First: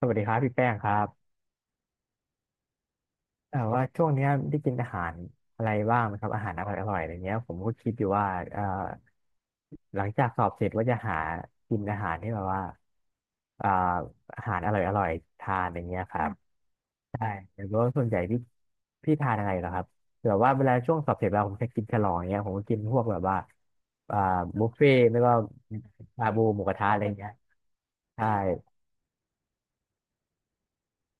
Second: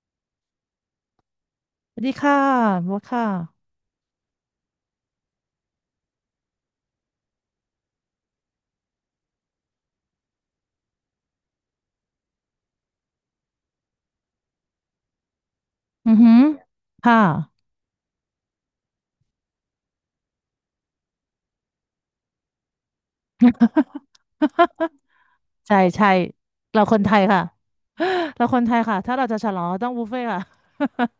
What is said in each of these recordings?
สวัสดีครับพี่แป้งครับสวัสดีค่ะโบัทค่ะ ว่าช่วงเนี้ยได้กินอาหารอะไรบ้างไหมครับอาหารอร่อยอร่อยอะไรเงี้ยผมก็คิดอยู่ว่าเอ่อหลังจากสอบเสร็จว่าจะหากินอาหารที่แบบว่าเอ่ออาหารอร่อยอร่อยทานอะไรเงี้ยอืคอรับหือค่ะใช่แต่ว่าส่วนใหญ่พี่ทานอะไรเหรอครับแบบว่าเวลาช่วงสอบเสร็จเราผมจะกินฉลองเงี้ยผมก็กินพวกแบบว่าเอ่อบุฟเฟ่ต์ไม่ก็ใช่ใช่ชาบูหมูกระเราทะคอะนไรไทยเงี้ยค่ะ ใช่ เราคนไทยค่ะ ถ้าเราจะฉลองเราต้องบุฟเฟ่ต์ค่ะ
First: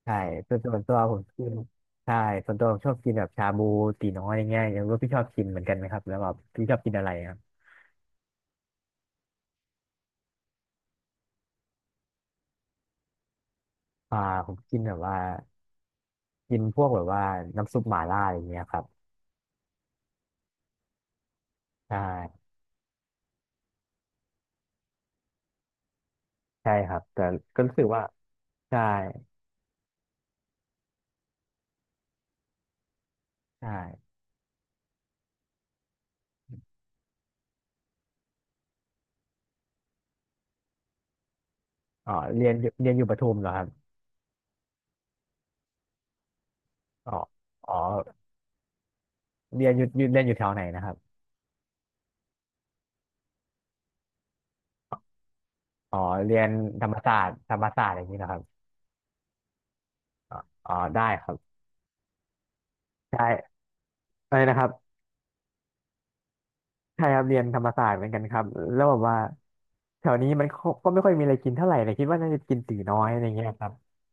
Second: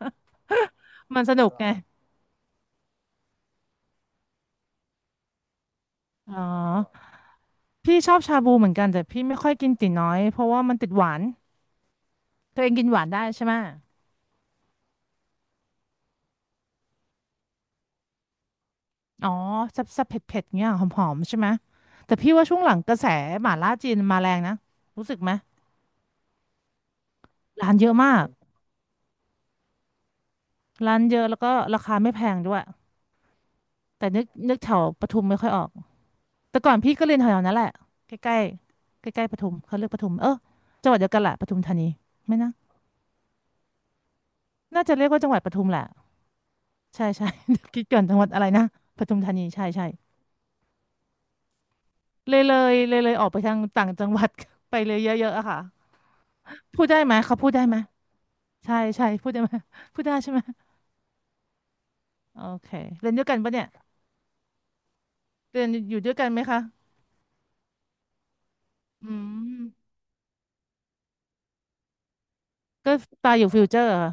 ใช่ส่วนตัวผ มัมนสกินุกนไง ใช่ส่วนตัวผมชอบกินแบบชาบูตีน้อยอย่างเงี้ยอย่างว่าพี่ชอบกินเหมือนกันไหมครับแล้วแบอ๋บพี่ชอบกินอะอ ไรครับพี่ชอบชาบูเหมือนกันแต่พี่ไม่ค่อยกินตี๋น้อยเพราะว่ามันติดหวาน ตัวเองกินหวานได้ใช่ไหม อ่าผมกินแบบว่ากินพวกแบบว่าน้ำซุปหม่าล่าอย่างเงี้ยครับอ๋อแซ่บๆเผ็ดๆเงี้ยหอมๆ ใช่ไหม ใชแต่พี่่ว่าช่วงหลังกระแสหม่าล่าจีนมาแรงนะรู้สึกไหมใช่ครับแต่ก็ร้ารู้นสึเยกอะว่ามากใช่ร้านเยอะแล้วก็ราคาไม่แพงด้วยใช่แต่นึกแถวปทุมไม่ค่อยออก แต่ก่อนพี่ก็เรียนแถวๆนั้นแหละใกล้ๆใกล้ๆปทุมเขาเรียกปทุมเออจังหวัดเดียวกันแหละปทุมธานีอ๋อไม่เรียนะนอยู่เรียนอยู่ปทุมเหรอครับน่าจะเรียกว่าจังหวัดปทุมแหละใช่อ๋อใช่ อ๋ อคิดก่อนจังหวัดอะไรนะปทุมธานีใช่เรียนอใช่ยู่อยู่เรียนอยู่แถวไหนนะครับเลยออกไปทางต่างจังหวัด ไปเลยเยอะๆอะค่ะอ๋อเรียนพูธรดรมได้ไหศามสตเขาร์พูธดรได้รมไหมศาสตร์อย่างนี้นะครับใช่ใช่พูดได้ไหมพูดได้ใช่ไหมอ๋อได้ครับโอเคเรียในด้วยกันปะเนี่ช่ยอะไรนะครับ เรียนอยู่ด้วยกันไหมคะใช่ครับเรียนธรรมศาสตร์เหมือนกันครับแล้วแบบอืว่ามแถวนี้มันก็ไม่ค่อยมีอะไรกินเท่าไหร่เลยคิดว่าน่าจะกินตีก็น้อยอะไรตายอเงี้ยู่ยฟิควรับเจอร์อะ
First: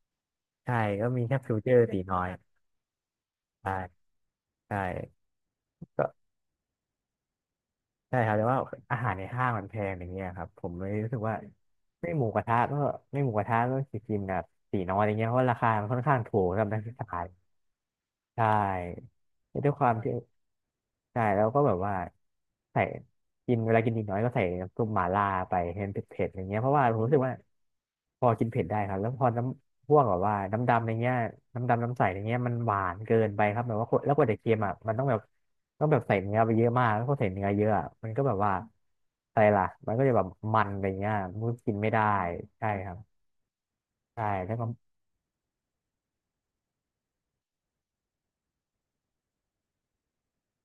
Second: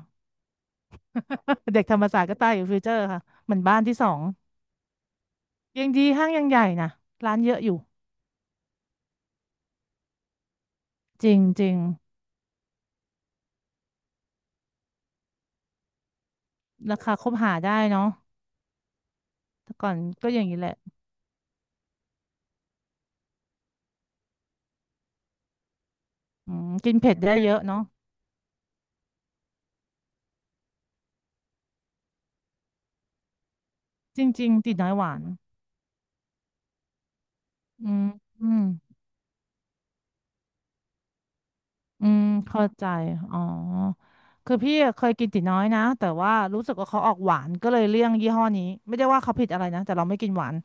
ใช่ก็มีแค่ฟิวเจอ เด็กร์ธรตีรมน้ศาอสตยร์ก็ตายอยู่ฟิวเจอร์ค่ะเหมือนใช่บ้านที่สองใช่ยังดีก็ห้างยังใหญ่นะร้านเยอะอยู่ ใช่ครับแต่ว่าอาหารในห้างมันแพงอย่างเงี้ยครับผมเลยรู้สึกจริว่างจริงไม่หมูกระทะก็ไม่หมูกระทะก็จะกินแบบตีน้อยอะไรเงี้ยเพราะราคามันค่อนข้างถูกสำหรับนักศึกราษา คาคบหาได้เนาะใช่ด้วแต่ยคก่วาอมนที่ก็อย่างนี้แหละใช่แล้วก็แบบว่าใส่กินเวลากินนิดน้อยก็ใส่น้ำซุปหม่าล่าไปให้มันเผ็ดๆอย่างอืเงี้ยเพมราะว่ากิผนมเผ็รู้สึดกได้ว่าเยอะเนาะพอกินเผ็ดได้ครับแล้วพอน้ำพวกแบบว่าน้ำดำอะไรเงี้ยน้ำดำน้ำใสอะไรเงี้ยมันหวานเกินไปครับแบบว่าคนแล้วจกรว่าจะิเค็งมๆติอ่ะดน้อมัยนหต้องวาแบบนต้องแบบใส่เนื้อไปเยอะมากแล้วพอใส่เนื้อเยอะอะอืมมันก็แบบอืว่ามอะไรล่ะมันก็จะแบบมันอะไรเงี้ยมันก็กินไม่ได้อืมเข้าใช่ใจครับอ๋อใช่แล้คืวอก็พี่อะเคยกินติดน้อยนะแต่ว่ารู้สึกว่าเขาออกหวานก็เลยเลี่ยงยี่ห้อนี้ไม่ได้ว่าเขาผิดอะไรนะแต่เราไม่กินหวาน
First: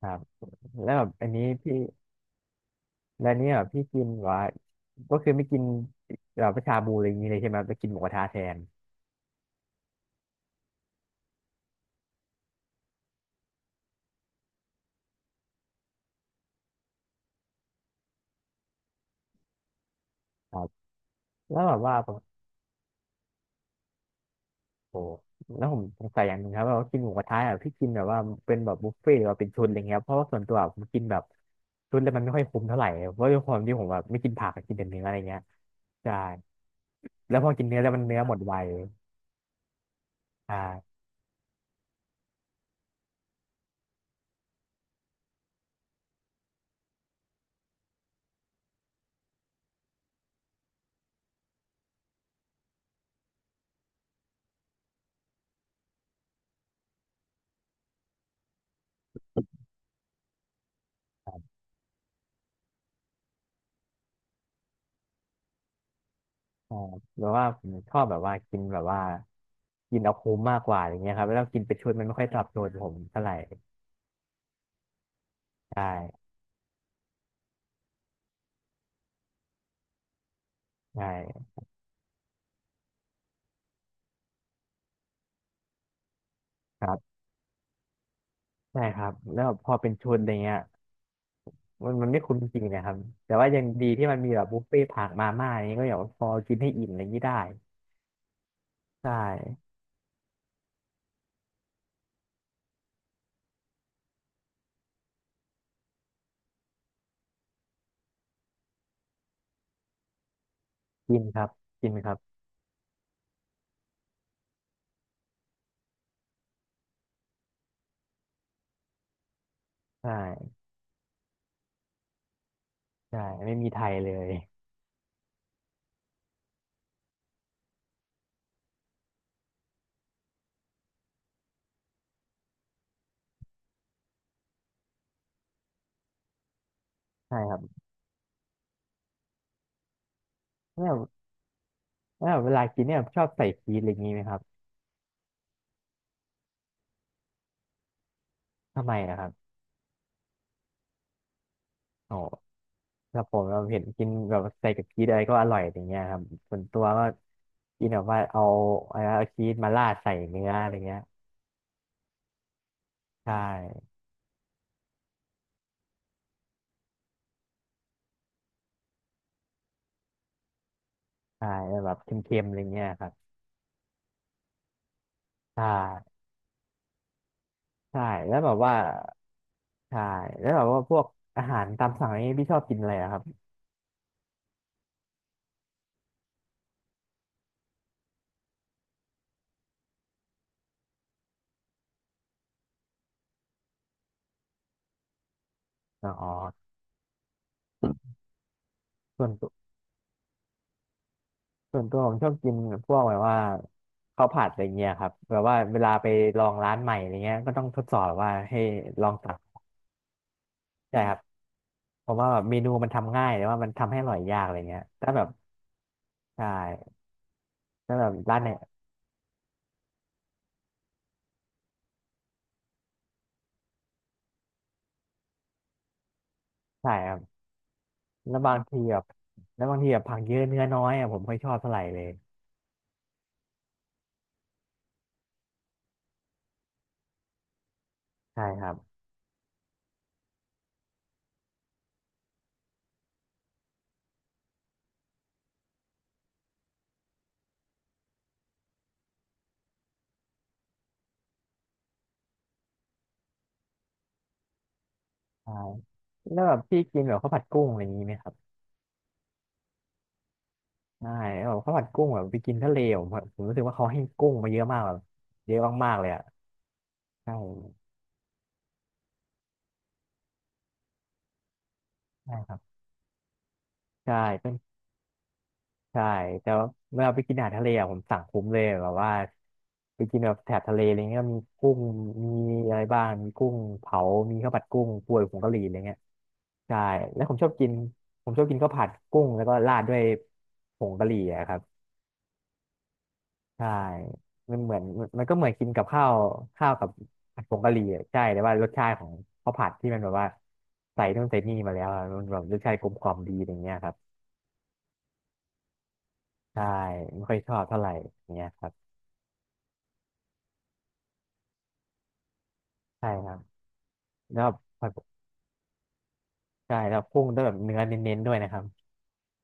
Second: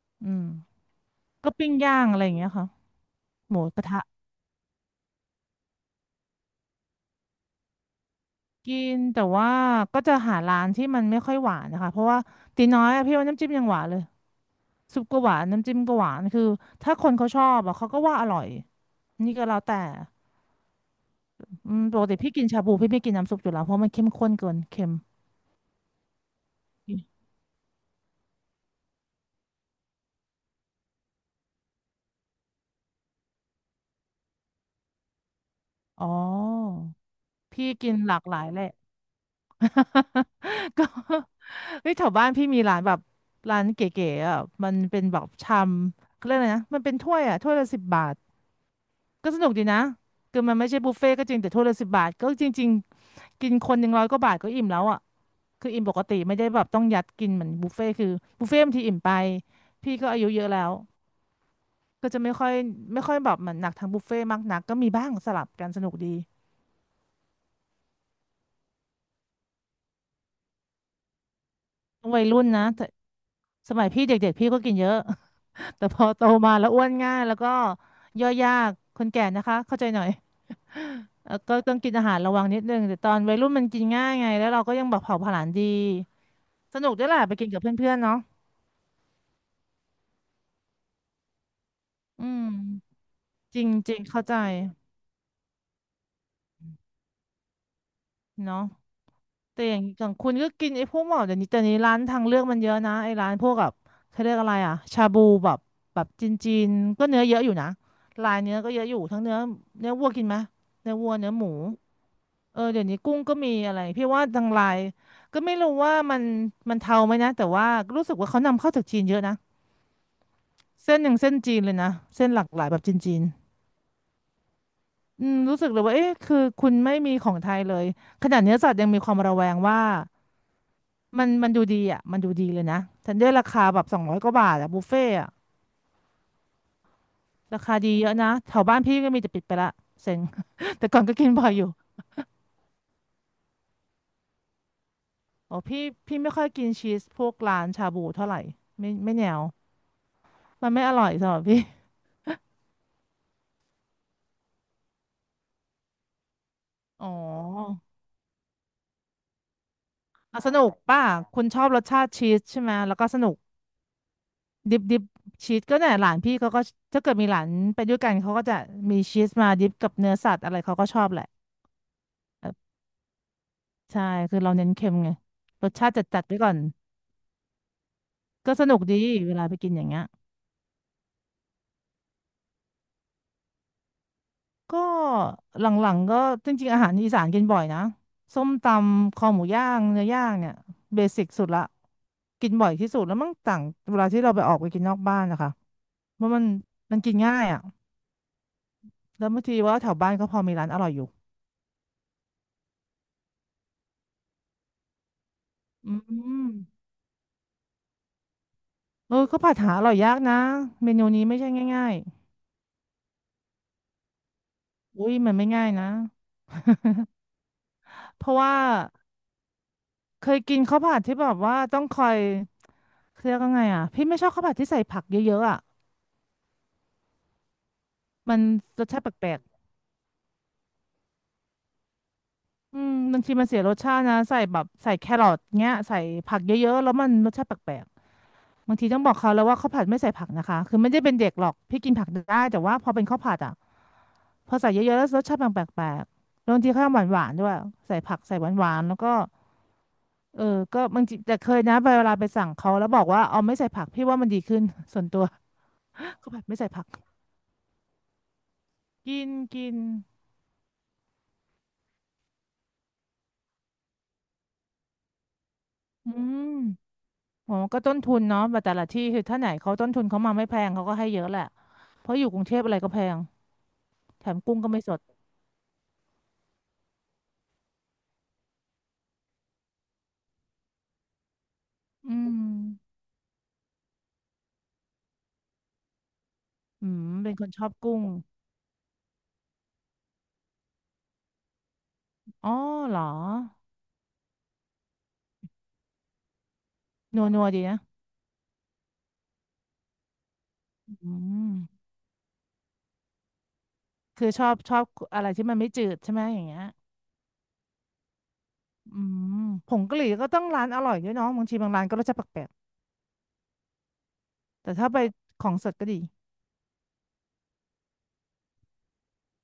ครับอืมแล้วแบบอันนี้ก็ปิ้งพี่ ย่างอะไรอย่างเงี้ยค่ะแล้วเนี่หยมูกพี่ระทะกินว่าก็คือไม่กินแบบชาบูอะไรอย่างนี้เลยใช่ไหมไปกินหมูกระทะแทนกินแต่ว่าก็จะหาร้านที่มันไม่ค่อยหวานนะคะเพราะว่าตีน้อยอะพี่ว่าน้ำจิ้มยังหวานเลย ซุปก็หวานน้ำจิ้มก็หวานคือถ้าคนเขาชอบอ่ะเขาก็ว่าอร่อยนี่ก็แล้วแต่ครับแล้วอืแบบมว่าปกผติมพี่กินชาบูพี่ไม่กินน้ำซุปอยู่แล้วเพราะมันเข้มข้นเกินเค็มโอ้แล้วผมสงสัยอย่างหนึงครับว่ากินหมูกระทะอ่ะพี่กินแบบว่าเป็นแบบบุฟเฟ่ต์หรือว่าเป็นชุดอะไรเงี้ยเพราะว่าส่วนตัวผมกินแบบชุดแล้วมันไม่ค่อยคุ้มเท่าไหร่เพราะด้วยความที่ผมแบบไม่กินผักกินแต่เนื้ออะไรเงี้ยอ๋ใช่อแล้วพอกิพี่นเนื้อแล้กิวนมันหลาเนื้อกหมหดลายไวแหละ ก็ใช่เฮ้ยแถวบ้านพี่มีร้านแบบร้านเก๋ๆอ่ะมันเป็นแบบชามเขาเรียกอะไรนะมันเป็นถ้วยอ่ะถ้วยละสิบบาทก็สนุกดีนะคือมันไม่ใช่บุฟเฟ่ต์ก็จริงแต่ถ้วยละสิบบาทก็จริงๆกินคน100 กว่าบาทก็อิ่มแล้วอ่ะ คืออิ่มปกติไม่ได้แบบต้องยัดกินเหมือนบุฟเฟ่ต์คือบุฟเฟ่ต์บางทีอิ่มไปพี่ก็อายุเยอะแล้วครับก็จะไม่ค่อยไม่ค่อยแบบเหมือนหนักทางบุฟเฟ่ต์มากนักก็มีบ้างสลับกันสนุกดีใช่แบบว่าผมชอบแบบว่ากินแบบว่ากินเอาคุ้มมากกว่าอย่างเงี้ยครับแล้วกินเป็นชุดมันไม่วัค่ยอยตรุ่อนบโจนะทย์แต่ผมเท่าไหร่สมัยพี่เด็กๆพี่ก็กินเยอะ ใ แต่พอโตช่ มาแล้วอ้วนง่ายแล้วก็ย่อยยากคนแก่นะคะเข้าใจหน่อยใช่เออก็ต้องกินอาหารระวังนิดนึงแต่ตอนวัยรุ่นมันกินง่ายไงแล้วเราก็ยังแบบเผาผลาญดีสคนุรักด้วยบแหละไปกินกับเพื่อนๆเนาะใช่ครับแล้วพอเป็นชุดอะไรเงี้ยมันไม่อืคุ้มมจริงนะครับแต่ว่าจยัรงดีิงที่ๆมันเข้ามีใจแบบบุฟเฟ่ต์ผักมาม่าอย่างเงี้ยก็อย่างว่าพอกินให้อิ่มอะไรอย่างงี้ได้เนาะ ใช่แต่อย่างอย่างคุณก็กินไอ้พวกหมอเดี๋ยวนี้แต่นี้ร้านทางเลือกมันเยอะนะไอ้ร้านพวกแบบเขาเรียกอะไรอะชาบูแบบแบบจีนจีนก็เนื้อเยอะอยู่นะลายเนื้อก็เยอะอยู่ทั้งเนื้อวัวกินไหมเนื้อวัวกินเนื้อคหรัมูบกินครับเออเดี๋ยวนี้กุ้งก็มีอะไรพี่ว่าทางไลน์ก็ไม่รู้ว่ามันเทาไหมนะแต่ว่ารู้สึกว่าเขานำเข้าจากจีนเยอะนะใช่เส้นหนึ่งเส้นจีนเลยนะเส้นหลากหลายแบบจีใช่นๆไม่มีไทยเลยอืมรู้สึกเลยว่าเอ๊ะคือคุณไม่มีของไทยเลยขนาดเนื้อสัตว์ยังมีความระแวงว่า มันดูดีอ่ะมันดูดีเลยนะทันเดอร์ราคาแบบ200 กว่าบาทอ่ะบุฟเฟ่อะใช่ครัราบคาดีเยอะนะแถวบ้านพี่ก็มีแต่ปิดไปละเซ็ง แต่แล้วก่อนก็กินบ่อยอยู่แล้วเวลากินเนี่ยชอบใส่ชีสอะไรอย่างงี้ไหมครับอ๋อพี่ไม่ค่อยกินชีสพวกร้านชาบูเท่าไหร่ทำไม่ไมไม่นะคแนรับวมันไม่อร่อยสำหรับพี่โอ้ถ้าผมเราเห็นกินแบบใส่กับชีสอะไรก็อร่อยอย่างเงี้ยครับส่วนตัวก็อ๋อกินแบบว่าเอาเชีสมาราดใส่อ่ะเนื้สอนุอะกไรเงี้ยป่ะคุณชอบรสชาติชีสใช่ไหมแล้วก็สใชนุก่ดิบดิบชีสก็เนี่ยหลานพี่เขาก็ถ้าเกิดมีหลานไปด้วยกันเขาก็จะมีชีสมาดิบกับเนื้อสัตว์อะไรเขาก็ชอบแหละใช่แบบเค็มเอๆอะอไรเงี้ยครับ ใช่คือเราเน้นเค็มไงใช่รสชาติจัดจัดไว้ก่อน ใช่แล้วแบก็บสว่านุกดีเวลาไปกินอย่างเงี้ใช่ยแล้วแบบว่าพวกอาหารตามสั่งอะไรนี้พี่ชอบกินอะไรอะครับก็หลังๆก็จริงๆอาหารอีสานกินบ่อยนะส้มตำคอหมูย่างเนื้อย่างเนี่ยเบสิกสุดละกินบ่อยที่สุดแล้วมังต่างเวลาที่เราไปออกไปกินนอกบ้านนะคะอ๋เพอราะมันกินง่ายอ่ะส่แล้ววนบางตัวทีว่าแถวบ้านก็พอมีร้านอร่อยอยู่ผมชอบกินพวกแบบว่าข้าวผัดอะไรเงี้ยครับแบบว่าเวลาอืไปลอมงร้านใหม่อะไรเงี้ยก็ต้องทดสอบว่าให้ลอเองอตัก็กผัดหาอร่อยยากนะเมใช่นูครับนี้ไม่ใช่ง่ายเพราะว่าแบบเมนูมันทำง่ายแต่ว่ามันทำให้อร่อยยากอะไรเงี้ยๆอุ้ถ้ายแบบมันไม่ง่ายนะ ใช่ถ้าแบบ เพร้าราะนไหนว่าเคยกินข้าวผัดที่แบบว่าต้องคอย เครียกวันไงอ่ะพี่ไม่ชอบข้าวผัดที่ใส่ผักเยอะๆอ่ะใช่ครับแล้มัวนบางทีรสแบชาบติแปลกแล้วบางทีแบบผักเยอะเนื้อน้อยอะผมไม่ค่อยชอบเท่าไหร่เลยๆอืมบางทีมันเสียรสชาตินะใส่แบบใส่แครอทเงี้ยใส่ผักเยอะๆแล้วมันรสชาติแปลกใช่คๆรับาบงทีต้องบอกเขาแล้วว่าข้าวผัดไม่ใส่ผักนะคะคือไม่ได้เป็นเด็กหรอกพี่กินผักได้แต่ว่าพอเป็นข้าวผัดอ่ะพอใส่เยอะๆแล้วรสชาติมันแปลกๆแล้วบางทีเขาทำหวานๆด้วยใส่ผักใส่หวานๆแล้วก็เออก็บางทีแต่เคยนะเวลาไปสั่งเขาแล้วบอกว่าเอาไม่ใส่ผักพี่ว่ามันดีขึ้นส่วนตัว ใช่ ข้าวแล้ผัดวแบไม่บใส่พี่ผักกินแบบข้าวผัดกุ้งอะไรอย่างนี้ไหมครับ กินกินใช่แบบข้าวผัดกุ้งแบบไปกินทะเลผมรู้สึกว่าเขาให้กุ้งมาเยอะมากแบบเยอะมากๆเลอืยอ่ะม ใช่โอ้ก็ต้นทุนเนาะแบบแต่ละที่คือถ้าไหนเขาต้นทุนเขามาไม่แพงเขาก็ให้เยอะแหละ เพราะอยู่ใช่กรุงคเทรัพอะบไรก็แพงใช่แถมเป็นกุ้งก็ไม่สดใช่แต่ว่าเวลาไปกินอาหารทะเลอะผมสั่งคุ้มเลยแบบว่าไปกินแบบแถบทะเลอะไรเงี้ยมีกุ้งอืมีอะไรมบ้างมีกุ้งเผามีข้าวผัดกุ้งป่วยผงกะหรี่อะไรเงี้ยใช่อืม แล้วผเป็นมคชอนบชกิอบนกุ้ง ผมชอบกินข้าวผัดกุ้งแล้วก็ราดด้วยผงกะหรี่อะครับ อ๋อเหรอใช่มันเหมือนมันก็เหมือนกินกับข้าวข้าวกับนัวผันัดวผดีงกะหนะรี่อะใช่แต่ว่ารสชาติของข้าวผัดที่มันแบบว่าใส่อืนู่นใส่นี่มาแล้มวอะมันแบบรสชาติกลมกล่อมดีอย่างเงี้ยครับคือชอบอะไรที่มันไม่จืดใช่ไหมอย่างเงี้ใช่ยไม่ค่อยชอบเท่าไหร่อย่างเงี้ยครับอืมผงกะหรี่ก็ต้องร้านอร่อยด้วยเน้องบางทีบางร้านก็รสชาติแปลกใช่ครับแล้วๆแต่ผัถ้าไปดของสดก็ดี ใช่แล้วกุ้งต้องแบบเนื้อเน้นๆด้วยนะครับ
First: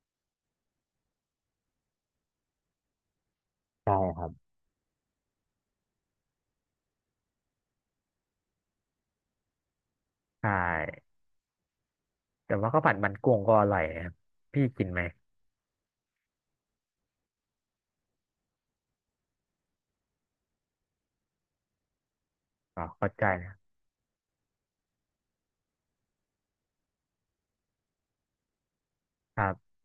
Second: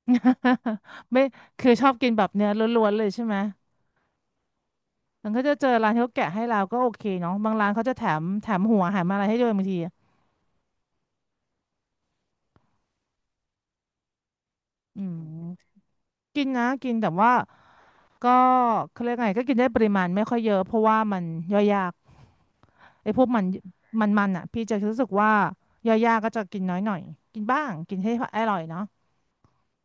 ไม่คือชอบกินแบบเนื้อล้วนๆเลยใช่ไหม ใช่ครับมันก็จะเจอร้านที่เขาแกะให้เราก็โอเคเนาะบางร้านเขาจะแถมหัวแถมอะไรให้ด้วยบางทีอะใช่แต่ว่าข้าวผัดมันกุ้งก็อร่อยนะครับพี่กินไหมอืมกินนะกินแต่ว่าก็เขาเรียกไงก็กินได้ปริมาณไม่ค่อยเยอะเพราะว่ามันย่อยยากอ๋อเข้าไอ้พใจวกนะมันมันอ่ะพี่จะรู้สึกว่าย่อยยากก็จะกินน้อยหน่อยกินบ้างกินให้อร่อยเนาะครับ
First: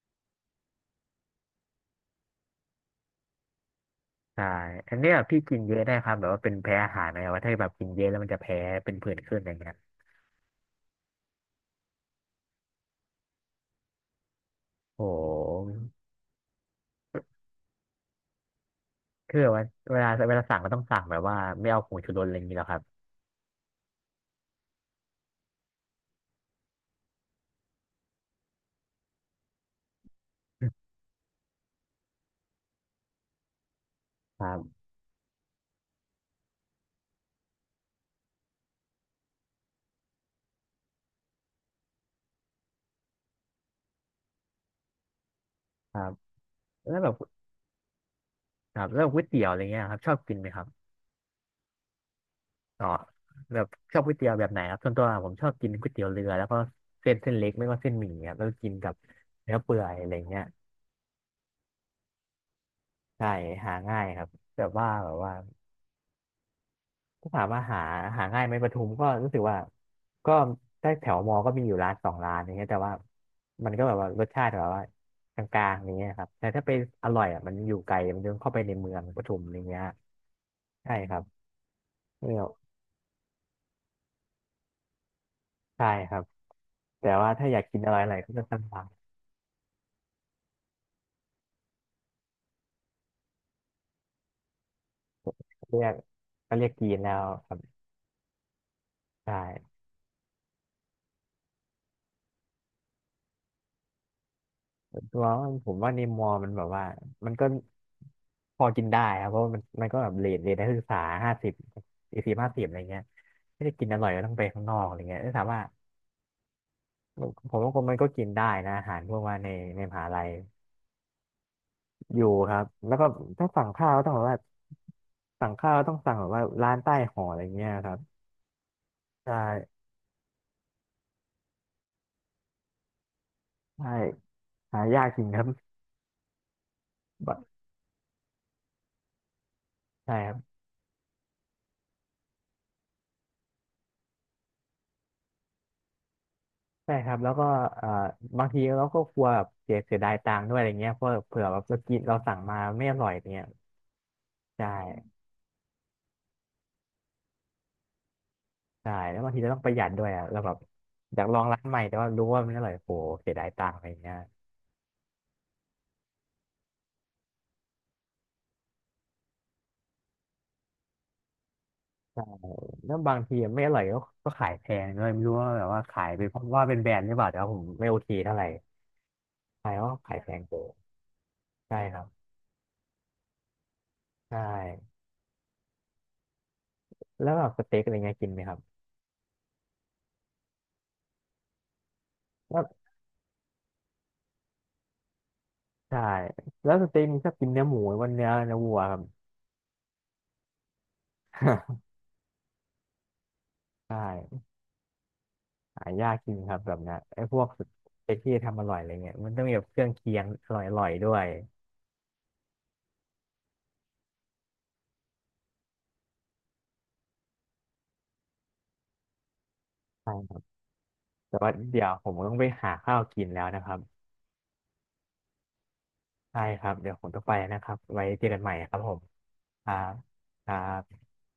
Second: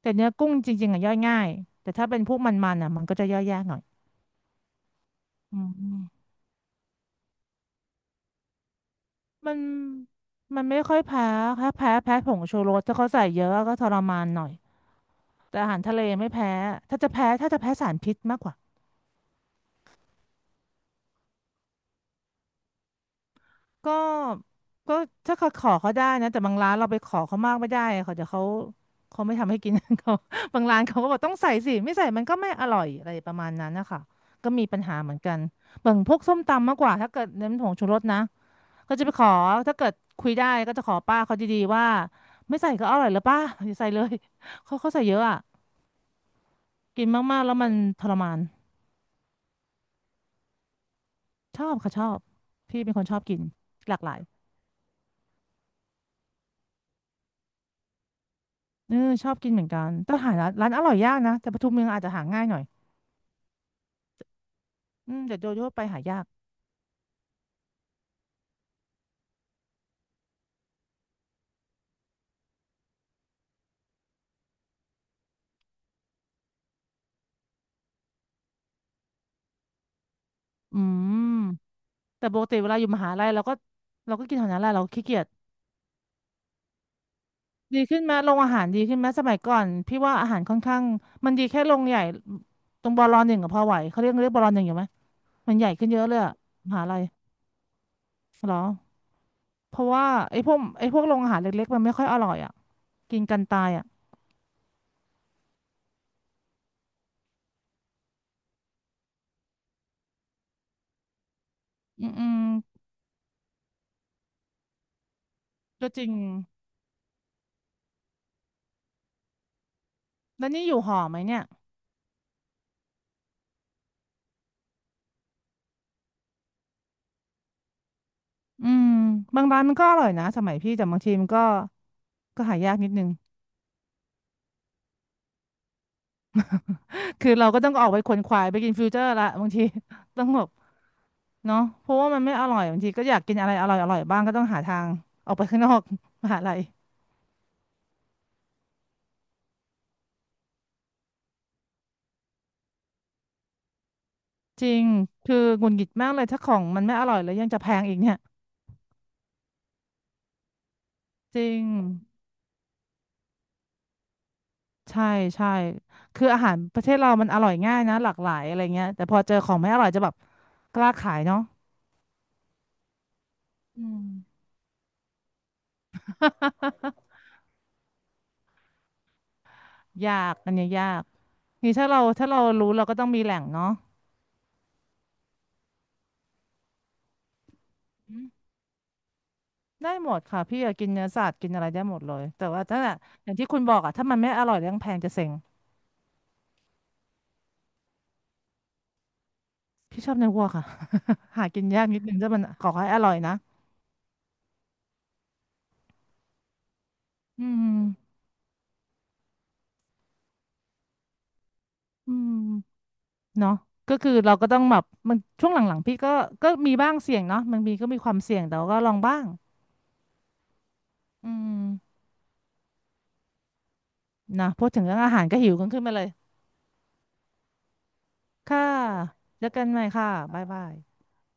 แต่เนื้อกุ้งจริงๆอ่ะย่อยง่ายแต่ถ้าเป็นพวกมันมันอ่ะมันก็จะย่อยยากหน่อยใช่อันเนี้ยพี่กิอืนเยอะได้ครับแบมบว่าเป็นแพ้อาหารไหมว่าถ้าแบบกินเยอะแล้วมันจะแพ้เป็นผื่นขึ้นอมัย่างนเงี้ยมันไม่ค่อยแพ้แค่แพ้ผงชูรสถ้าเขาใส่เยอะก็ทรมานหน่อย โอแต่อา้ หารทะเลไม่แพ้ถ้าจะแพ้สารพิษมากกว่าคือแบบว่าเวลาสั่งก็ต้องสั่งแบบว่าไม่เอาผงชูรสอะไรอย่างนี้หรอครับ ก็ก็ถ้าเขาขอเขาได้นะแต่บางร้านเราไปขอเขามากไม่ได้เขาเดี๋ยวเขาเขาไม่ทำให้กิน เขาบางร้านเขาก็บอกต้องใส่สิไม่ใส่มันก็ไม่อร่อยอะไรประมาณนั้นนะคะ คก็รัมีบปัญหาเหมือนกันบางพวกส้มตำมากกว่าถ้าเกิดเน้นผงชูรสนะก็จะไปขอถ้าเกิดคุยได้ก็จะขอป้าเขาดีๆว่าไม่ใส่ก็อร่อยแล้วป้าอย่าใส่เลย เขาใส่เยอะอ่ะครับแล้วกิแบนบมากๆแล้วมันทรมานครับแล้วก๋วยเตี๋ยวอะไรเงี้ยครับชอบกินไหมครับชอบค่ะชอบพี่อ๋อเป็นคนชอบกินแบบหชลาอกบหก๋วลายย เตี๋ยวแบบไหนครับส่วนตัวผมชอบกินก๋วยเตี๋ยวเรือแล้วก็เส้นเล็กไม่ก็เส้นหมี่ครับแล้วก็กินกัเอบอชอบกินเนื้อเหมือนเปื่กัอนยอะไรแต่หาเงี้ยร้านอร่อยยากนะแต่ปทุมเมืองอาจจะหาง่ายหน่อยใช่หาง่ายครับแบบว่าแบอืบมว่า แต่โดยทั่วไปหายากถ้าถามว่าหาง่ายไหมปทุมก็รู้สึกว่าก็ใต้แถวมอก็มีอยู่ร้านสองร้านอย่างเงี้ยแต่ว่ามันก็แบบว่ารสชาติแบบว่ากลางๆอย่างเงี้ยครับแต่ถ้าไปอร่อยอ่ะมันอยู่ไกลมันต้องเข้าไปในเมืองปทุมอย่างเงี้ยอืใช่ครับมแต่เนี่ปยกติเวลาอยู่มหาลัยเราก็เราก็กินแถวนั้นแหละเราขี้เกียจใช่ครับแต่ว่าถ้าอยากกิดีนอะไรขึ้นอะไหมไรโรก็งจะอาสั่งหารดีมาขึ้นไหมสมัยก่อนพี่ว่าอาหารค่อนข้างมันดีแค่โรงใหญ่ตรงบอลหนึ่งกับพอไหวเขาเรียกบอลหนึ่งอยู่ไหมมันใหญ่เรีขึ้ยนกเยอะเลยอะก็เรียมกหากิลันยแล้วครับเหรอใชเพ่ ราะว่าไอ้พวกโรงอาหารเล็กๆมันไม่ค่อยอร่อยอ่ะกินกันตายอ่ะส่วนตัวผมว่าในมอร์มันแบบว่ามันก็พอกินได้ครับเพราะว่ามันก็แบบเรทนักศึกษาห้าสิบอืมสี่อืสิบมห้าสิบอะไรเงี้ยไม่ได้กินอร่อยก็ต้องไปข้างนอกอะไรเงี้ยแต่ถามว่าก็จริงผมว่าคนมันก็กินได้นะอาหารพวกว่าในมหาลัยแล้วนี่อยู่หอไหมเนี่ย อยู่ครับแล้วก็ถ้าสั่งข้าวก็ต้องแบบว่าสั่งข้าวต้องสั่งแบบว่าร้านใต้หออะไรเงี้ยครับอืมใช่บางร้านมันก็อร่อยนะสมัยพี่แต่บางทีมันก็หายากนิดนึง ใช่หายากจริงครับ คือเราบะก็ต้องออกไปขวนขวายไปกินฟิวเจอร์ละบางที ใช่ ต้อคงรับ แบบเนาะเพราะว่ามันไม่อร่อยบางทีก็อยากกินอะไรอร่อยอร่อยบ้างก็ต้องหาทางออกไปข้างนอก มหาลัยใช่ครับแล้วก็เอ่อบางทีเราก็กลัวแบบเสียดายตังค์ด้วยอะไรเงี้ยเพราะเผื่อแบบเรากินเราสั่งมาไม่อร่อยเงี้ยใชจริง่คือหงุดหงิดมากเลยถ้าของมันไม่อร่อยแล้วยังจะแพงอีกเนี่ยใช่แล้วบางทีเราต้องประหยัดด้วยอ่ะเราแบบอยากลจองริร้านงใหม่แต่ว่ารู้ว่ามันไม่อร่อยโหเสียดายตังค์อะไรเงี้ยใช่ใช่คืออาหารประเทศเรามันอร่อยง่ายนะหลากหลายอะไรเงี้ยแต่พอเจอของไม่อร่อยจะแบบกล้าขายเนาะใช่แล้วบางทีไม่อร่อือยก็ม ก็ขายแพงด้วยไม่รู้ว่าแบบว่าขายไปเพราะว่าเป็นแบรนด์หรือเปล่าแต่ว่าผมไม่โอเคเท่าไหร่ใช่เพราะว่า ยาขายแพกงอันเกิเนี้ยนยาก นี่ใช่ถ้าคเรารับรู้เราก็ต้องมีแหล่งเนาะใช่แล้วแบบสเต็กอะไรอืเงี้ยกินไหมมครับได้หมดค่ะพี่อยากกินเนื้อสัตว์กินอะไรได้หมดเลยแต่แล้วว่าถ้าอย่างที่คุณบอกอะถ้ามันไม่อร่อยเรื่องแพงจะเซ็งใช่แล้วสเต็กมีชอบกินเนื้อหมูหรือว่าเนื้อวัวครับ พี่ชอบเนื้อวัวค่ะ หากินยากนิดนึงถ้ามันขอให้อร่อยนะ ใช่ หายากจริงครับแบบเนี้ยไอ้พวอืกสเปมกที่ทำอร่อยอะไรเงี้ยมันต้องมีแบบเครื่องเคียงอร่อยๆด้วยอืมเนาะก็คือเราก็ต้องแบบมันช่วงหลังๆพี่ก็มีบ้างเสี่ยงเนาะมันมีก็มีความเสี่ยงแต่ว่าก็ลองบ้างใช่ครับอืแต่ว่าเดี๋ยวมผมต้องไปหาข้าวกินแล้วนะครับนะพูดถึงเรื่องอาหารก็หิวกันขึ้นมาเลยใช่ครับเดี๋ยวผมต้องไปนะครับไว้เจอกันใหม่ค่ะครับผมเจอกัคนรัใหม่บค่ะบ๊ายครับายบ